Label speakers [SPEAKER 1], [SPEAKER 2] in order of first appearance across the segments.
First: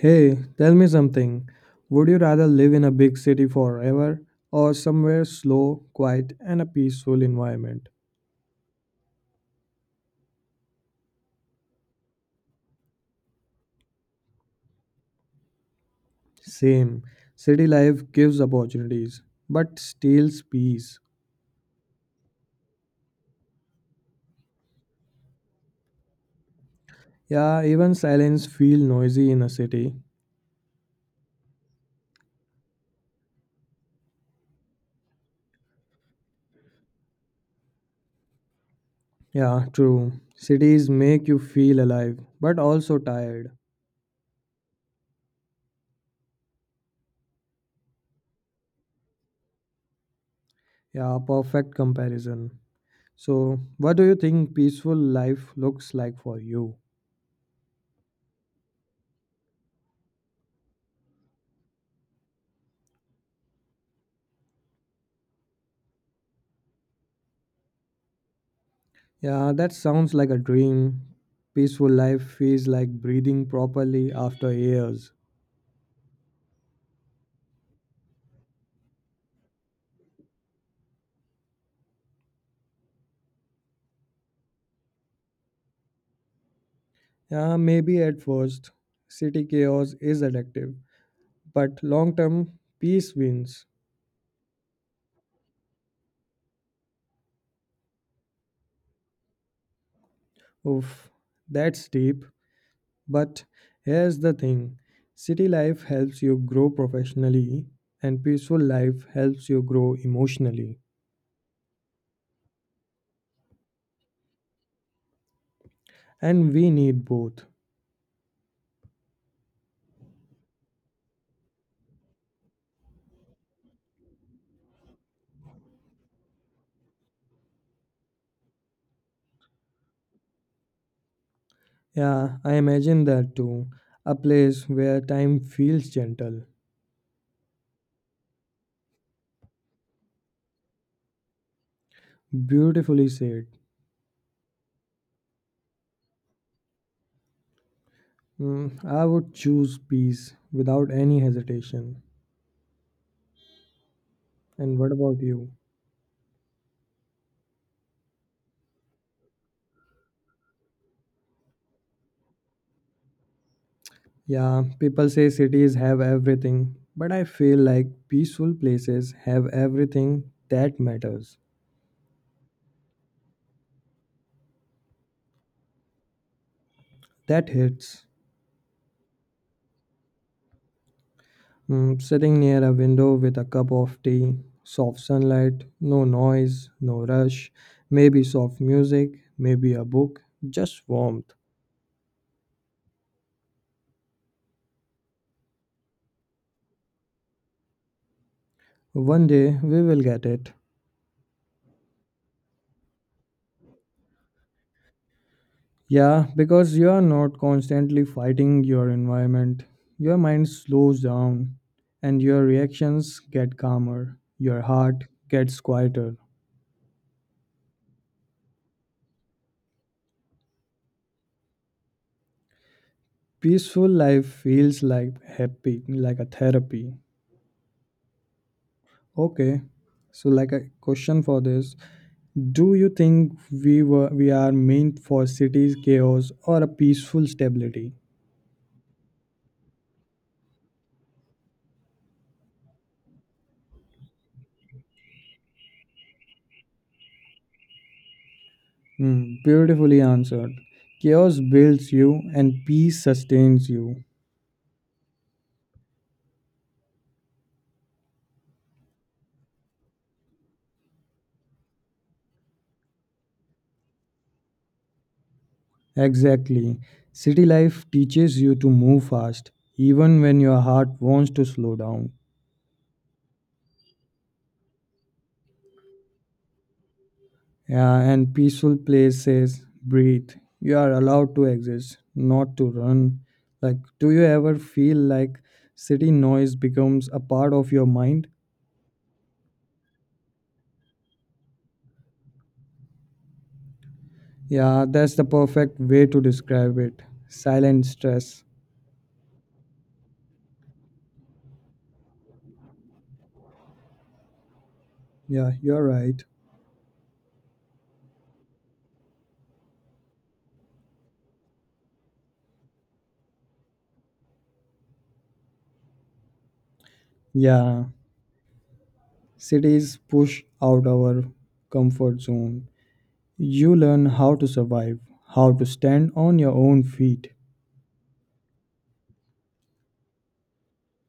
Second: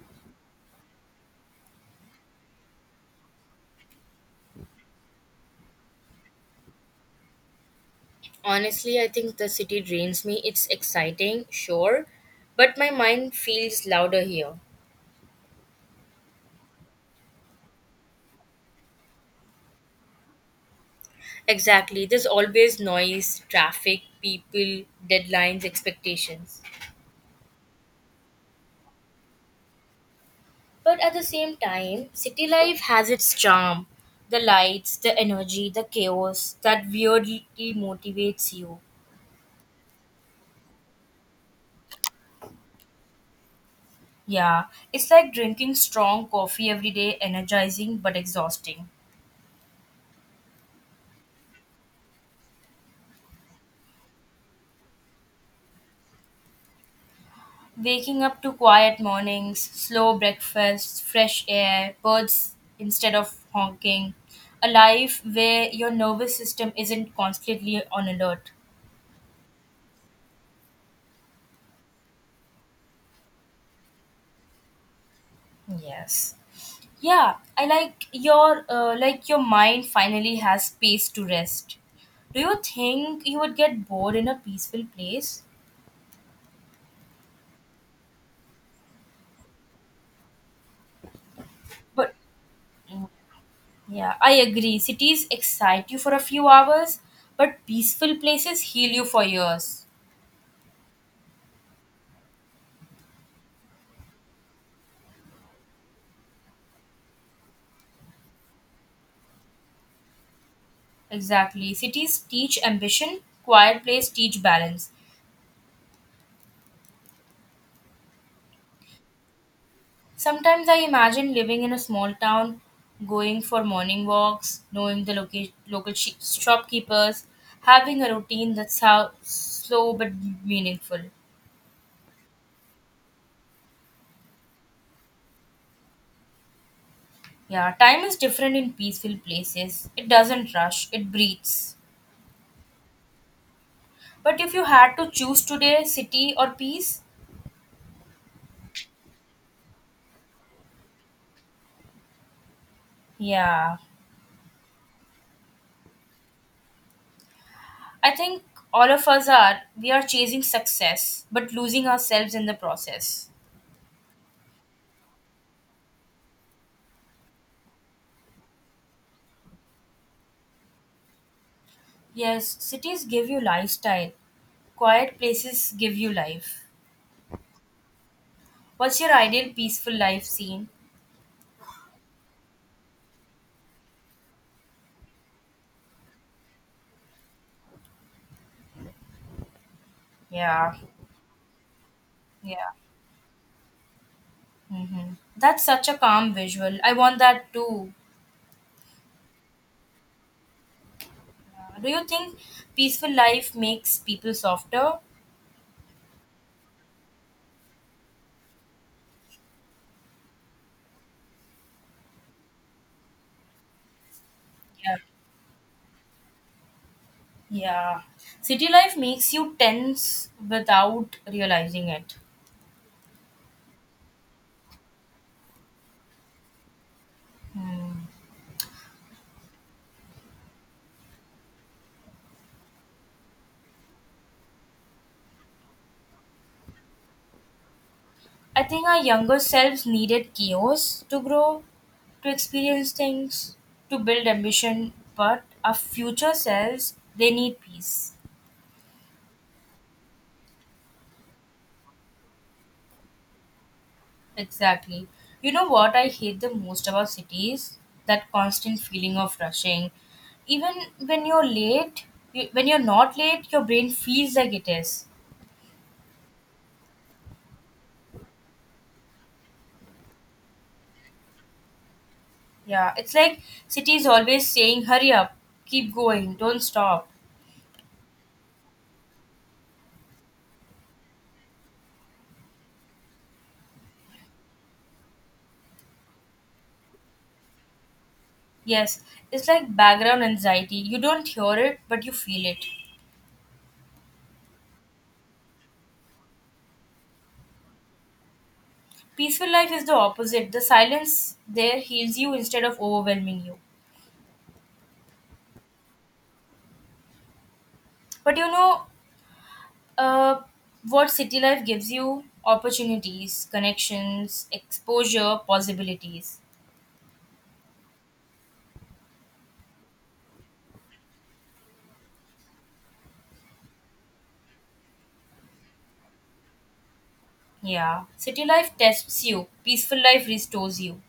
[SPEAKER 1] Hey, tell me something. Would you rather live in a big city forever or somewhere slow, quiet, and a peaceful environment?
[SPEAKER 2] Honestly, I think the city drains me. It's exciting, sure, but my mind feels louder here.
[SPEAKER 1] Same. City life gives opportunities, but steals peace.
[SPEAKER 2] Exactly. There's always noise, traffic, people, deadlines, expectations.
[SPEAKER 1] Yeah, even silence feel noisy in a city.
[SPEAKER 2] But at the same time, city life has its charm. The lights, the energy, the chaos that weirdly motivates you.
[SPEAKER 1] Yeah, true. Cities make you feel alive, but also tired.
[SPEAKER 2] Yeah, it's like drinking strong coffee every day, energizing but exhausting.
[SPEAKER 1] Yeah, perfect comparison. So, what do you think peaceful life looks like for you?
[SPEAKER 2] Waking up to quiet mornings, slow breakfasts, fresh air, birds instead of honking, a life where your nervous system isn't constantly on alert.
[SPEAKER 1] Yeah, that sounds like a dream. Peaceful life feels like breathing properly after years.
[SPEAKER 2] Yes. Yeah, I like your mind finally has space to rest. Do you think you would get bored in a peaceful place?
[SPEAKER 1] Yeah, maybe at first, city chaos is addictive, but
[SPEAKER 2] But
[SPEAKER 1] long term,
[SPEAKER 2] mm,
[SPEAKER 1] peace wins.
[SPEAKER 2] yeah, I agree. Cities excite you for a few hours, but peaceful places heal you for years.
[SPEAKER 1] Oof, that's deep. But here's the thing city life helps you grow professionally, and peaceful life helps you grow emotionally.
[SPEAKER 2] Exactly. Cities teach ambition, quiet place teach balance.
[SPEAKER 1] And we need both.
[SPEAKER 2] Sometimes I imagine living in a small town, going for morning walks, knowing the local shopkeepers, having a routine that's how slow but meaningful.
[SPEAKER 1] Yeah, I imagine that too. A place where time feels gentle.
[SPEAKER 2] Yeah, time is different in peaceful places. It doesn't rush, it breathes.
[SPEAKER 1] Beautifully said.
[SPEAKER 2] But if you had to choose today, city or peace?
[SPEAKER 1] Mm, I would choose peace without any hesitation.
[SPEAKER 2] Yeah.
[SPEAKER 1] And what about you?
[SPEAKER 2] I think all of us are we are chasing success but losing ourselves in the process.
[SPEAKER 1] Yeah, people say cities have everything, but I feel like peaceful places have everything that matters,
[SPEAKER 2] Yes, cities give you lifestyle. Quiet places give you life.
[SPEAKER 1] that hits.
[SPEAKER 2] What's your ideal peaceful life scene?
[SPEAKER 1] Mm, sitting near a window with a cup of tea, soft sunlight, no noise, no rush, maybe soft music, maybe a book,
[SPEAKER 2] Yeah,
[SPEAKER 1] just warmth.
[SPEAKER 2] yeah. That's such a calm visual. I want that too.
[SPEAKER 1] One day we will get it.
[SPEAKER 2] Do you think peaceful life makes people softer?
[SPEAKER 1] Yeah, because you are not constantly fighting your environment. Your mind slows down and your reactions get calmer. Your
[SPEAKER 2] Yeah,
[SPEAKER 1] heart gets quieter.
[SPEAKER 2] yeah. City life makes you tense without realizing it.
[SPEAKER 1] Peaceful life feels like happy, like a therapy.
[SPEAKER 2] Hmm.
[SPEAKER 1] Okay. So like a question for this, do you think we are meant for cities chaos or a peaceful stability?
[SPEAKER 2] I think our younger selves needed chaos to grow, to experience things, to build ambition, but our future selves, they need peace.
[SPEAKER 1] Hmm, beautifully answered. Chaos builds you and peace sustains you.
[SPEAKER 2] Exactly. You know what I hate the most about cities? That constant feeling of rushing. Even when you're late, when you're not late, your brain feels like it is.
[SPEAKER 1] Exactly. City life teaches you to move fast, even when your heart wants to slow down.
[SPEAKER 2] Yeah, it's like city is always saying, hurry up, keep going, don't stop.
[SPEAKER 1] Yeah, and peaceful places, breathe. You are allowed to exist, not to run. Like, do you ever feel like city noise becomes a part of your mind?
[SPEAKER 2] Yes, it's like background anxiety. You don't hear it, but you feel it.
[SPEAKER 1] Yeah, that's the perfect way to describe it. Silent stress.
[SPEAKER 2] Peaceful life is the opposite. The silence there heals you instead of overwhelming you.
[SPEAKER 1] Yeah, you're right.
[SPEAKER 2] But you know, uh, what city life gives you opportunities, connections, exposure, possibilities.
[SPEAKER 1] Yeah, cities push out our comfort zone. You learn how to survive, how to stand on your own feet.
[SPEAKER 2] Yeah. City life tests you, peaceful life restores you.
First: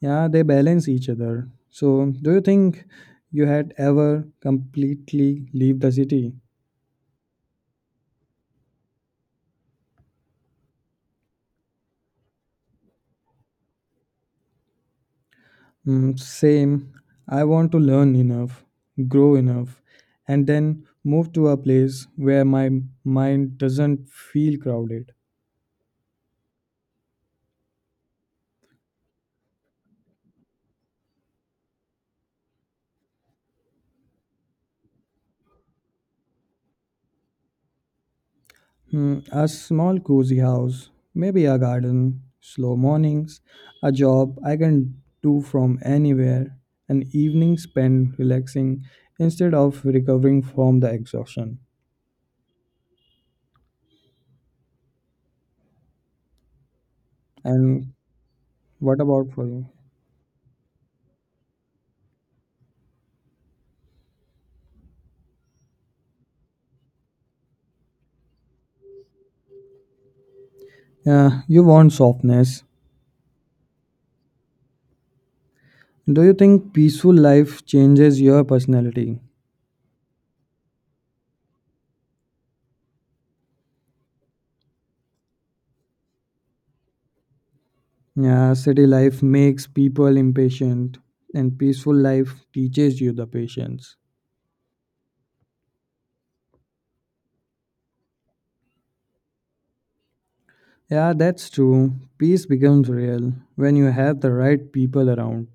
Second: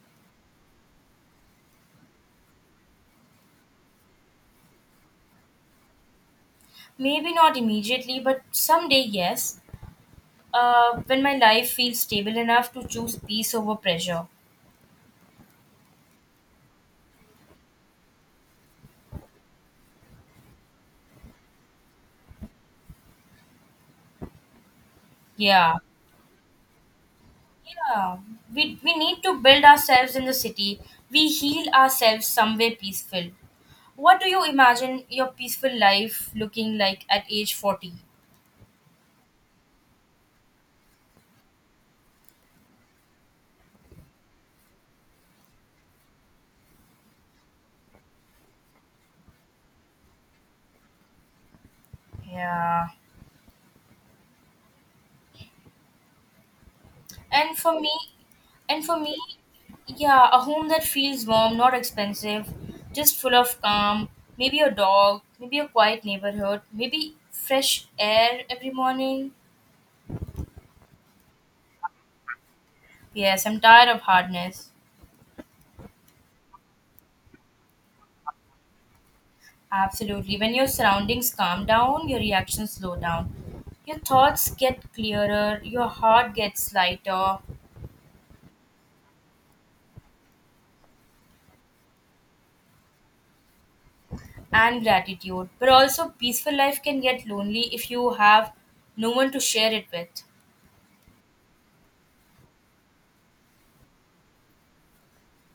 [SPEAKER 1] Yeah, they balance each other. So, do you think you had ever completely leave the city?
[SPEAKER 2] Maybe not immediately, but someday, yes. When my life feels stable enough to choose peace over pressure.
[SPEAKER 1] Mm, same. I want to learn enough, grow enough, and then move to a place where my mind doesn't feel crowded.
[SPEAKER 2] Yeah. Yeah, we need to build ourselves in the city. We heal ourselves somewhere peaceful. What do you imagine your peaceful life looking like at age 40?
[SPEAKER 1] Hmm, a small cozy house, maybe a garden, slow mornings, a job I can do from anywhere, an evening spent relaxing instead of recovering from the exhaustion.
[SPEAKER 2] Yeah. And for me,
[SPEAKER 1] And
[SPEAKER 2] and for
[SPEAKER 1] what
[SPEAKER 2] me,
[SPEAKER 1] about for you?
[SPEAKER 2] yeah, a home that feels warm, not expensive, just full of calm, maybe a dog, maybe a quiet neighborhood, maybe fresh air every morning.
[SPEAKER 1] Yeah, you want softness.
[SPEAKER 2] Yes, I'm tired of hardness.
[SPEAKER 1] Do you think peaceful life changes your personality?
[SPEAKER 2] Absolutely. When your surroundings calm down, your reactions slow down. Your thoughts get clearer, your heart gets lighter,
[SPEAKER 1] Yeah, city life makes people impatient, and peaceful life teaches you the patience.
[SPEAKER 2] and gratitude. But also, peaceful life can get lonely if you have no one to share it with.
[SPEAKER 1] Yeah, that's true. Peace becomes real when you have the right people around.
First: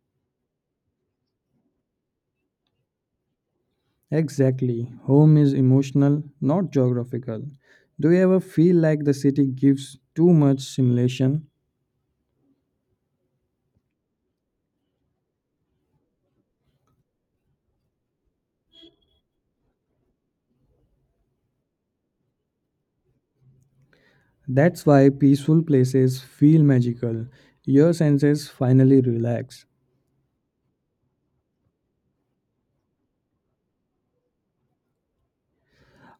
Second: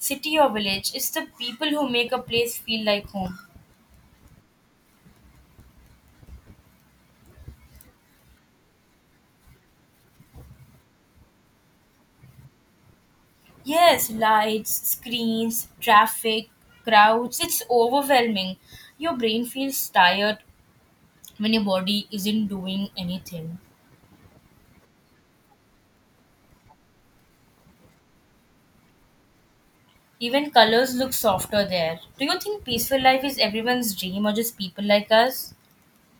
[SPEAKER 2] City or village, it's the people who make a place feel like home.
[SPEAKER 1] Exactly. Home is emotional, not geographical. Do you ever feel like the city gives too much stimulation?
[SPEAKER 2] Yes, lights, screens, traffic, crowds, it's overwhelming. Your brain feels tired when your body isn't doing anything.
[SPEAKER 1] That's why peaceful places feel magical. Your senses finally relax.
[SPEAKER 2] Even colors look softer there. Do you think peaceful life is everyone's dream or just people like us?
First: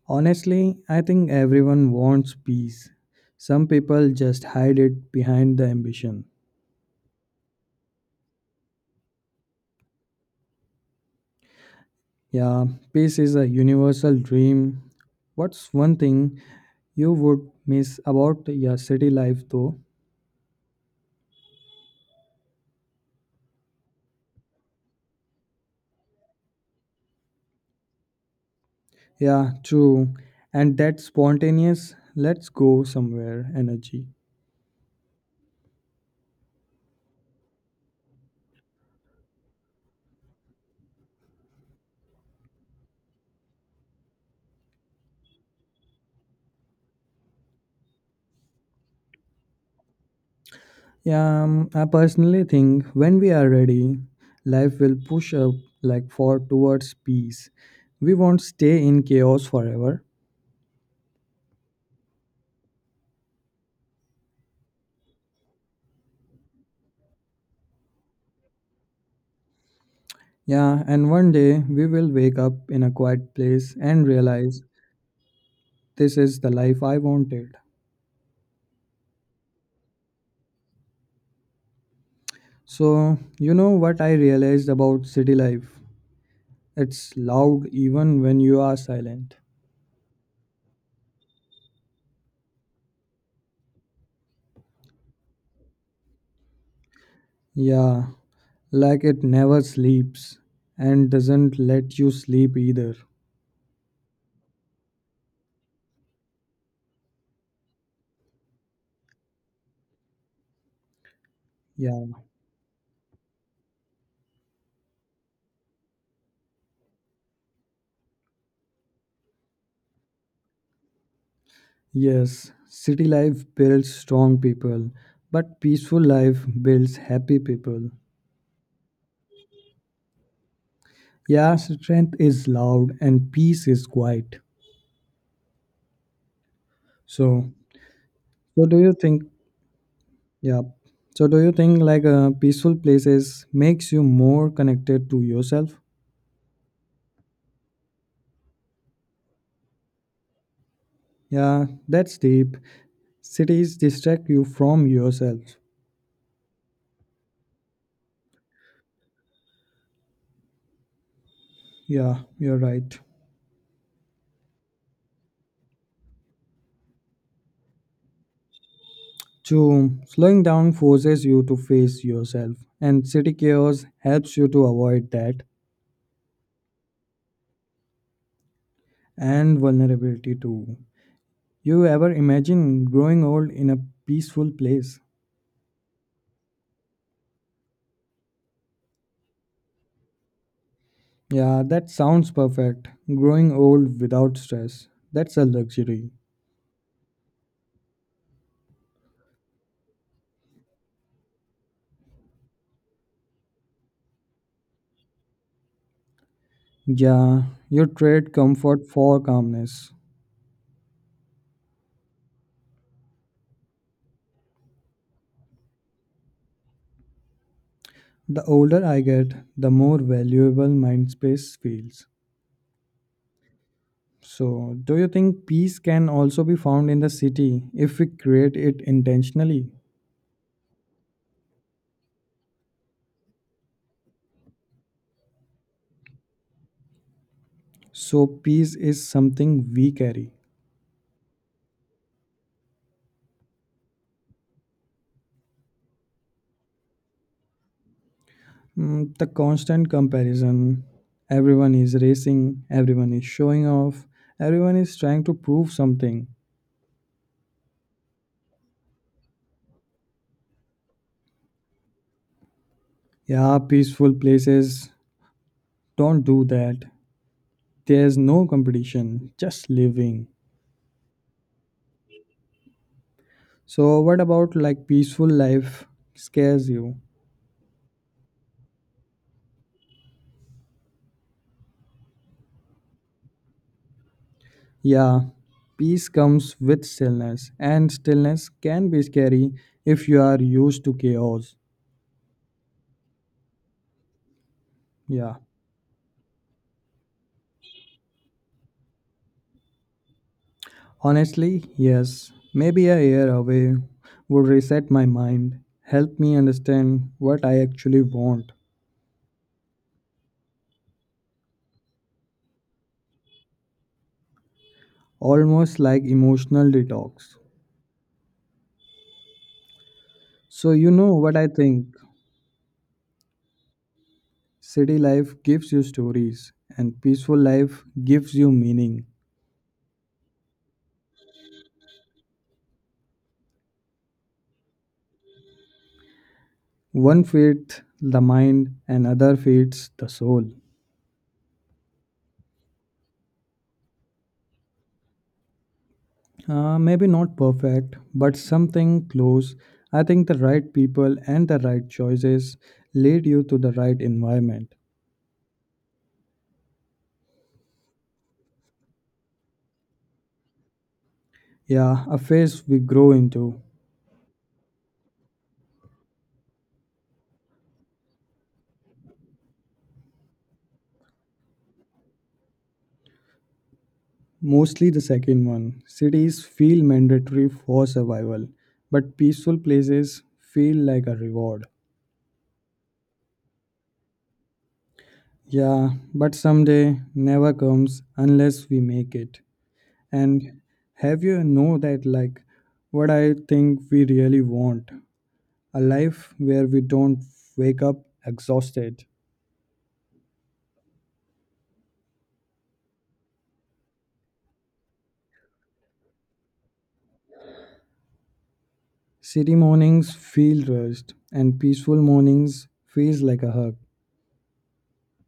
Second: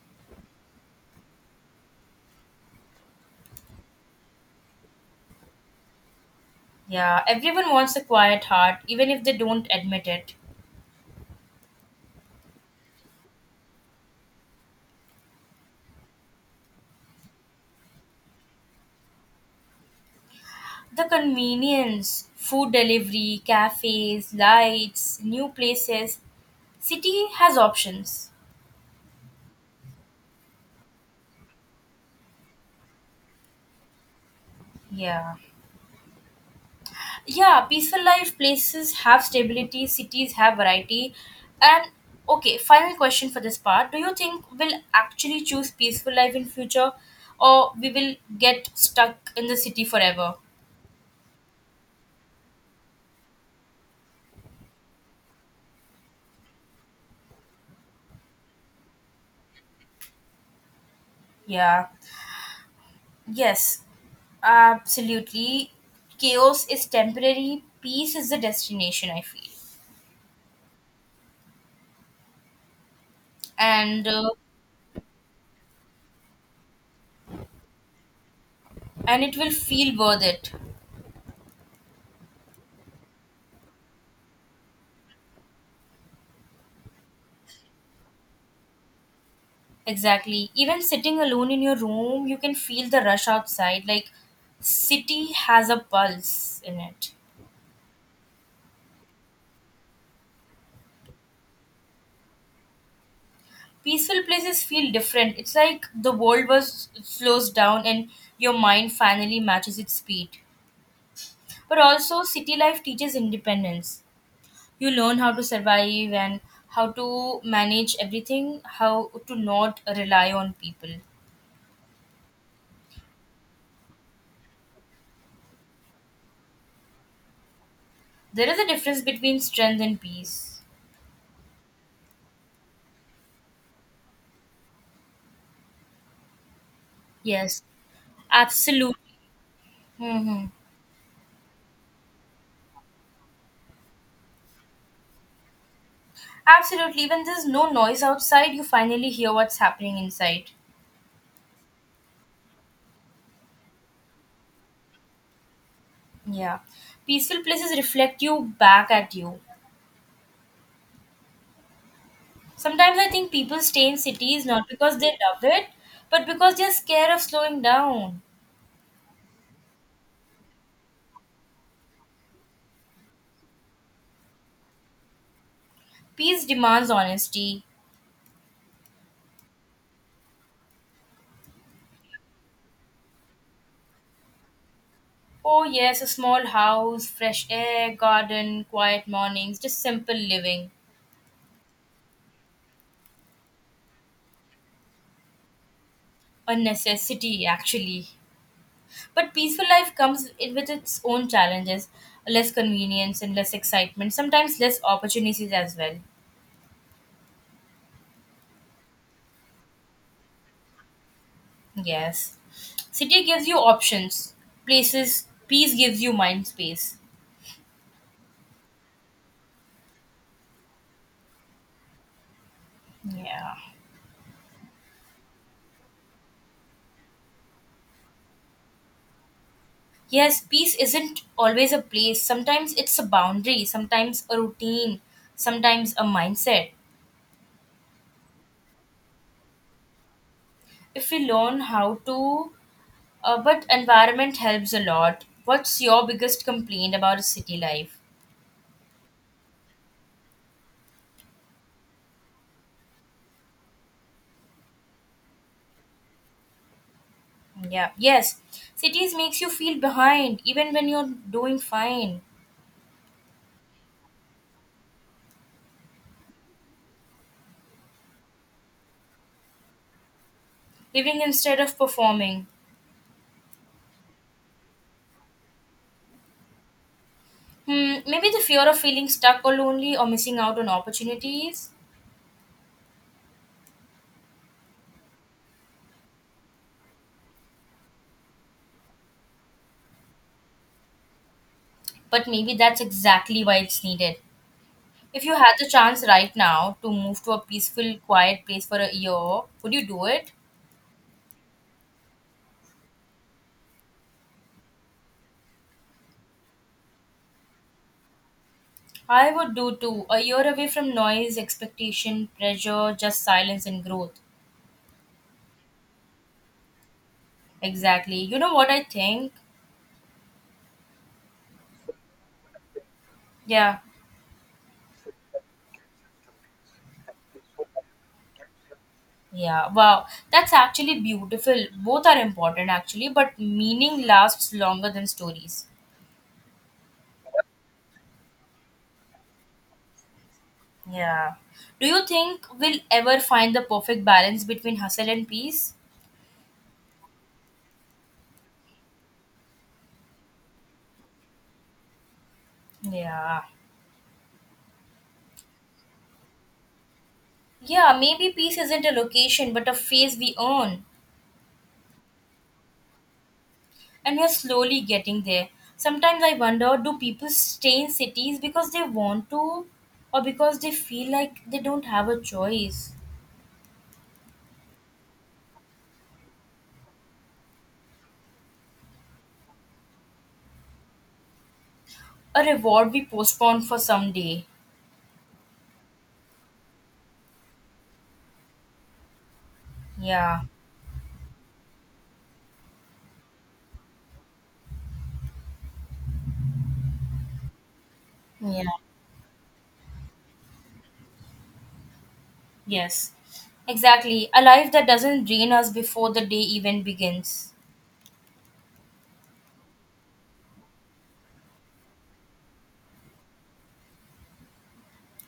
[SPEAKER 1] Honestly, I think everyone wants peace. Some people just hide it behind the ambition.
[SPEAKER 2] Yeah, everyone wants a quiet heart, even if they don't admit it.
[SPEAKER 1] Yeah, peace is a universal dream. What's one thing you would miss about your city life though?
[SPEAKER 2] The convenience, food delivery, cafes, lights, new places. City has options.
[SPEAKER 1] Yeah, true. And that spontaneous, let's go somewhere energy.
[SPEAKER 2] Yeah. Yeah, peaceful life places have stability, cities have variety. And okay, final question for this part. Do you think we'll actually choose peaceful life in future or we will get stuck in the city forever?
[SPEAKER 1] Yeah, I personally think when we are ready, life will push up like for towards peace. We won't stay in chaos forever.
[SPEAKER 2] Yeah. Yes. Absolutely. Chaos is temporary, peace is the destination, I feel.
[SPEAKER 1] Yeah, and one day we will wake up in a quiet place and
[SPEAKER 2] And uh,
[SPEAKER 1] realize this is the life I wanted.
[SPEAKER 2] and it will feel worth it.
[SPEAKER 1] So, you know what I realized about city life? It's loud even when you are silent.
[SPEAKER 2] Exactly, even sitting alone in your room you can feel the rush outside, like city has a pulse in it.
[SPEAKER 1] Yeah, like it never sleeps and doesn't let you sleep either.
[SPEAKER 2] Peaceful places feel different, it's like the world was slows down and your mind finally matches its speed. But
[SPEAKER 1] Yeah,
[SPEAKER 2] also city life teaches independence, you learn how to survive and how to manage everything, how to not rely on people.
[SPEAKER 1] yes, city life builds strong people, but peaceful life builds happy people.
[SPEAKER 2] There is a difference between strength and peace.
[SPEAKER 1] Yeah, strength is loud and peace is quiet. So,
[SPEAKER 2] Yes,
[SPEAKER 1] so do you
[SPEAKER 2] absolutely.
[SPEAKER 1] think,
[SPEAKER 2] Mm-hmm.
[SPEAKER 1] yeah, so do you think like peaceful places makes you more connected to yourself?
[SPEAKER 2] Absolutely. When there's no noise outside, you finally hear what's happening inside.
[SPEAKER 1] Yeah, that's deep. Cities distract you from yourself.
[SPEAKER 2] Yeah. Peaceful places reflect you back at you.
[SPEAKER 1] Yeah, you're
[SPEAKER 2] Sometimes
[SPEAKER 1] right.
[SPEAKER 2] I think people stay in cities not because they love it, but because they're scared of slowing down.
[SPEAKER 1] Two, slowing down forces you to face yourself, and city chaos helps you to avoid that
[SPEAKER 2] Peace demands honesty.
[SPEAKER 1] and vulnerability too. You ever imagine growing old in a peaceful place?
[SPEAKER 2] Oh, yes, a small house, fresh air, garden, quiet mornings, just simple living.
[SPEAKER 1] Yeah, that sounds perfect. Growing old without stress. That's a luxury.
[SPEAKER 2] A necessity, actually. But peaceful life with its own challenges, less convenience and less excitement, sometimes less opportunities as well.
[SPEAKER 1] Yeah, you trade comfort for calmness.
[SPEAKER 2] Yes. City gives you options, places, peace gives you mind space.
[SPEAKER 1] The older I get, the more valuable mind space feels.
[SPEAKER 2] Yeah.
[SPEAKER 1] So, do you think peace can also be found in the city if we create it intentionally?
[SPEAKER 2] Yes, peace isn't always a place. Sometimes it's a boundary, sometimes a routine, sometimes a mindset.
[SPEAKER 1] So, peace is something we carry.
[SPEAKER 2] If we learn how to, but environment helps a lot. What's your biggest complaint about city life?
[SPEAKER 1] Mm, the constant comparison everyone is racing, everyone is showing off, everyone is trying to prove something.
[SPEAKER 2] Yeah, yes. Cities makes you feel behind even when you're doing fine.
[SPEAKER 1] Yeah, peaceful places don't do that. There's no competition, just living.
[SPEAKER 2] Living instead of performing.
[SPEAKER 1] So, what about like peaceful life scares you?
[SPEAKER 2] Hmm, maybe the fear of feeling stuck or lonely or missing out on opportunities.
[SPEAKER 1] Yeah, peace comes with stillness, and stillness can be scary if you are used to chaos.
[SPEAKER 2] But maybe that's exactly why it's needed. If
[SPEAKER 1] Yeah,
[SPEAKER 2] you had the chance right now to move to a peaceful, quiet place for a year, would you do it?
[SPEAKER 1] honestly, yes. Maybe a year away would reset my mind, help me understand what I actually want,
[SPEAKER 2] I would do too. A year away from noise, expectation, pressure, just silence and growth.
[SPEAKER 1] almost like emotional detox.
[SPEAKER 2] Exactly. You know what I think?
[SPEAKER 1] So, you know what I think?
[SPEAKER 2] Yeah.
[SPEAKER 1] City life gives you stories, and peaceful life gives you meaning.
[SPEAKER 2] Yeah, wow. That's actually beautiful. Both are important, actually, but meaning lasts longer than stories.
[SPEAKER 1] One feeds the mind, and other feeds the soul.
[SPEAKER 2] Yeah. Do you think we'll ever find the perfect balance between hustle and peace?
[SPEAKER 1] Maybe not perfect, but something close. I think the right people and the right choices lead
[SPEAKER 2] Yeah.
[SPEAKER 1] you to the right environment.
[SPEAKER 2] Yeah, maybe peace isn't a location, but a phase we own.
[SPEAKER 1] Yeah, a phase we grow into.
[SPEAKER 2] And we're slowly getting there. Sometimes I wonder, do people stay in cities because they want to, or because they feel like they don't have a choice?
[SPEAKER 1] Mostly the second one. Cities feel mandatory for survival, but peaceful places feel like a reward.
[SPEAKER 2] A reward we postpone for someday.
[SPEAKER 1] Yeah, but someday never comes unless we make it.
[SPEAKER 2] Yeah.
[SPEAKER 1] And have you know that like what I think we really want? A life where we don't wake up
[SPEAKER 2] Yeah.
[SPEAKER 1] exhausted.
[SPEAKER 2] Yes, exactly. A life that doesn't drain us before the day even begins.
[SPEAKER 1] City mornings feel rushed, and peaceful mornings feels like a hug.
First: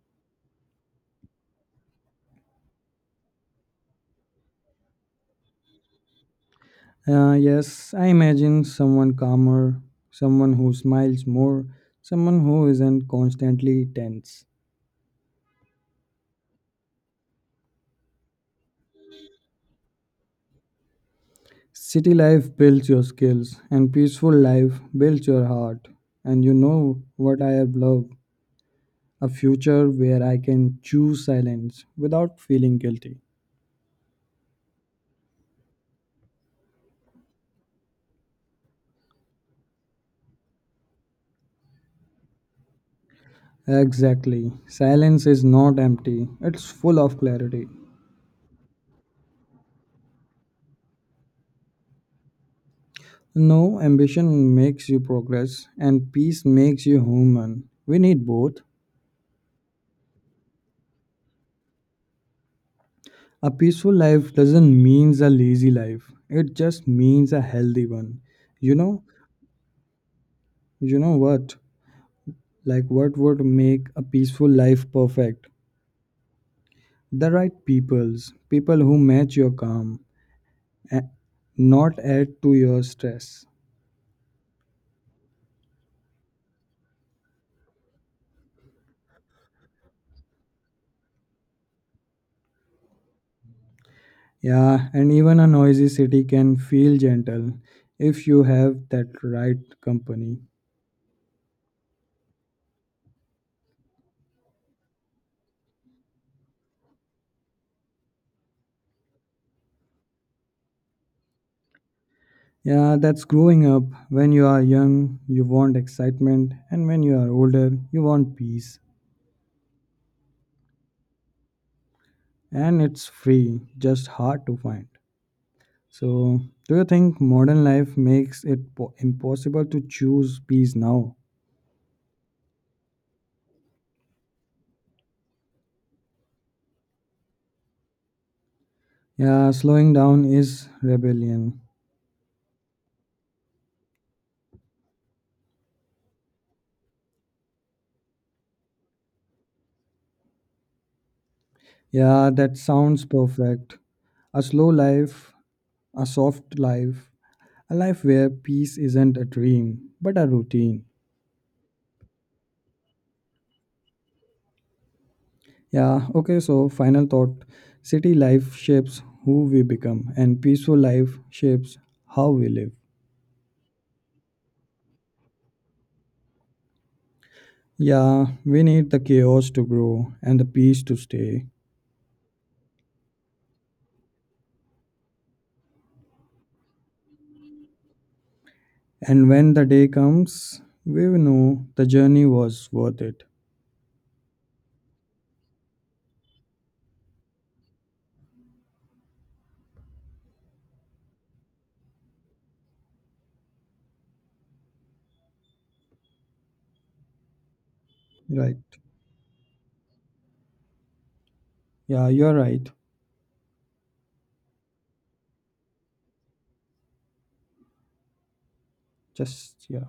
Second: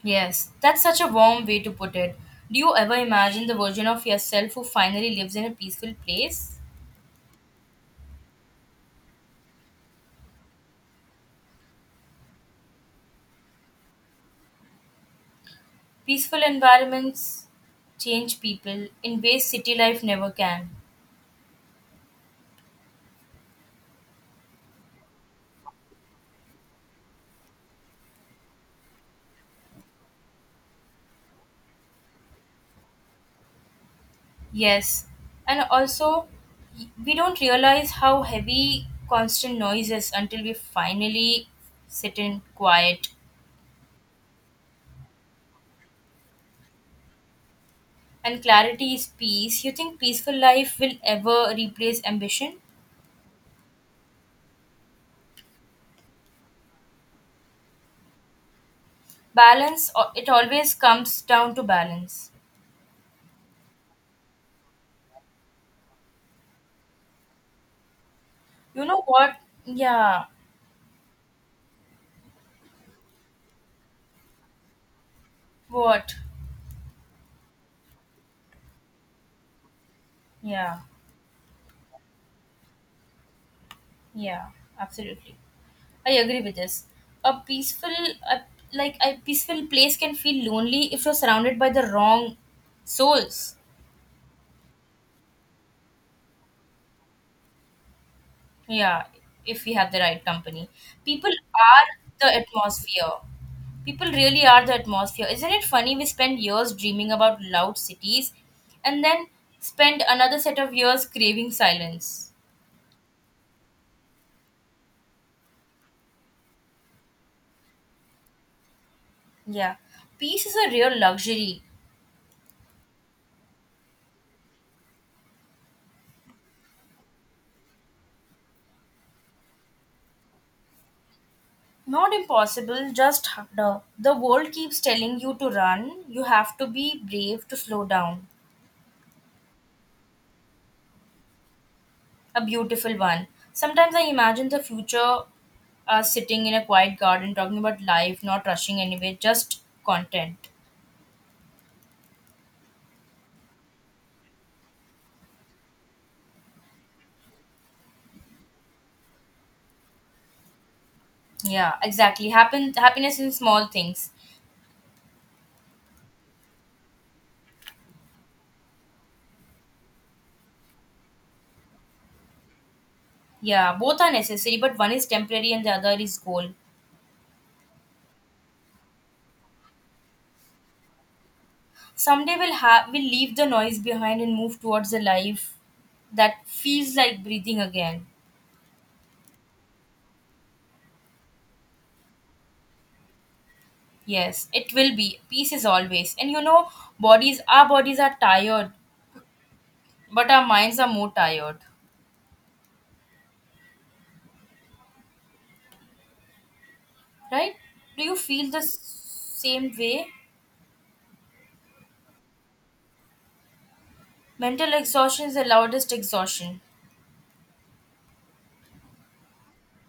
[SPEAKER 2] Yes, that's such a warm way to put it. Do you ever imagine the version of yourself who finally lives in a peaceful place?
[SPEAKER 1] Yes, I imagine someone calmer, someone who smiles more, someone who isn't constantly tense.
[SPEAKER 2] Peaceful environments change people in ways city life never can.
[SPEAKER 1] City life builds your skills, and peaceful life builds your heart. And you know what I have loved? A future where I can choose silence without feeling guilty.
[SPEAKER 2] Yes, and also we don't realize how heavy constant noise is until we finally sit in quiet.
[SPEAKER 1] Exactly. Silence is not empty, it's full of clarity.
[SPEAKER 2] And clarity is peace. You think peaceful life will ever replace ambition?
[SPEAKER 1] No, ambition makes you progress, and peace makes you human. We need both.
[SPEAKER 2] Balance, it always comes down to balance.
[SPEAKER 1] A peaceful life doesn't mean a lazy life, it just means a healthy one. You
[SPEAKER 2] You know
[SPEAKER 1] know,
[SPEAKER 2] what? Yeah,
[SPEAKER 1] you know what? Like, what would make a peaceful life perfect?
[SPEAKER 2] what?
[SPEAKER 1] The right peoples, people who match your calm,
[SPEAKER 2] Yeah,
[SPEAKER 1] a- not add to your stress.
[SPEAKER 2] yeah, absolutely. I agree with this. A peaceful, a, like a peaceful place can feel lonely if you're surrounded by the wrong souls.
[SPEAKER 1] Yeah, and even a noisy city can feel gentle if you have
[SPEAKER 2] Yeah,
[SPEAKER 1] that right
[SPEAKER 2] if we have the right
[SPEAKER 1] company.
[SPEAKER 2] company. People are the atmosphere. People really are the atmosphere. Isn't it funny we spend years dreaming about loud cities and then spend another set of years craving silence?
[SPEAKER 1] Yeah, that's growing up. When you are young, you want excitement, and when you are older, you want peace.
[SPEAKER 2] Yeah. Peace is a real luxury.
[SPEAKER 1] And it's free, just hard to find. So, do you think modern life makes it impossible to choose peace now?
[SPEAKER 2] Not impossible, just harder. The world keeps telling you to run. You have to be brave to slow down.
[SPEAKER 1] Yeah, slowing down is rebellion.
[SPEAKER 2] A beautiful one. Sometimes I imagine the future, sitting in a quiet garden talking about life, not rushing anywhere, just content.
[SPEAKER 1] Yeah, that sounds perfect. A slow life, a soft life, a life where peace isn't a dream, but a routine.
[SPEAKER 2] Yeah, exactly. Happen Happiness in small things.
[SPEAKER 1] Yeah, okay, so final thought city life shapes who we become, and peaceful life shapes how we live.
[SPEAKER 2] Yeah, both are necessary, but one is temporary and the other is goal.
[SPEAKER 1] Yeah, we need the chaos to grow and the peace to stay.
[SPEAKER 2] Someday we'll leave the noise behind and move towards a life that feels like breathing again.
[SPEAKER 1] And when the day comes, we will know the journey was worth it.
[SPEAKER 2] Yes, it will be. Peace is always. And you know, bodies our bodies are tired, but our minds are more tired. Right? Do you feel
[SPEAKER 1] Right.
[SPEAKER 2] the same way?
[SPEAKER 1] Yeah, you're right.
[SPEAKER 2] Mental exhaustion is the loudest exhaustion.
[SPEAKER 1] Just, yeah.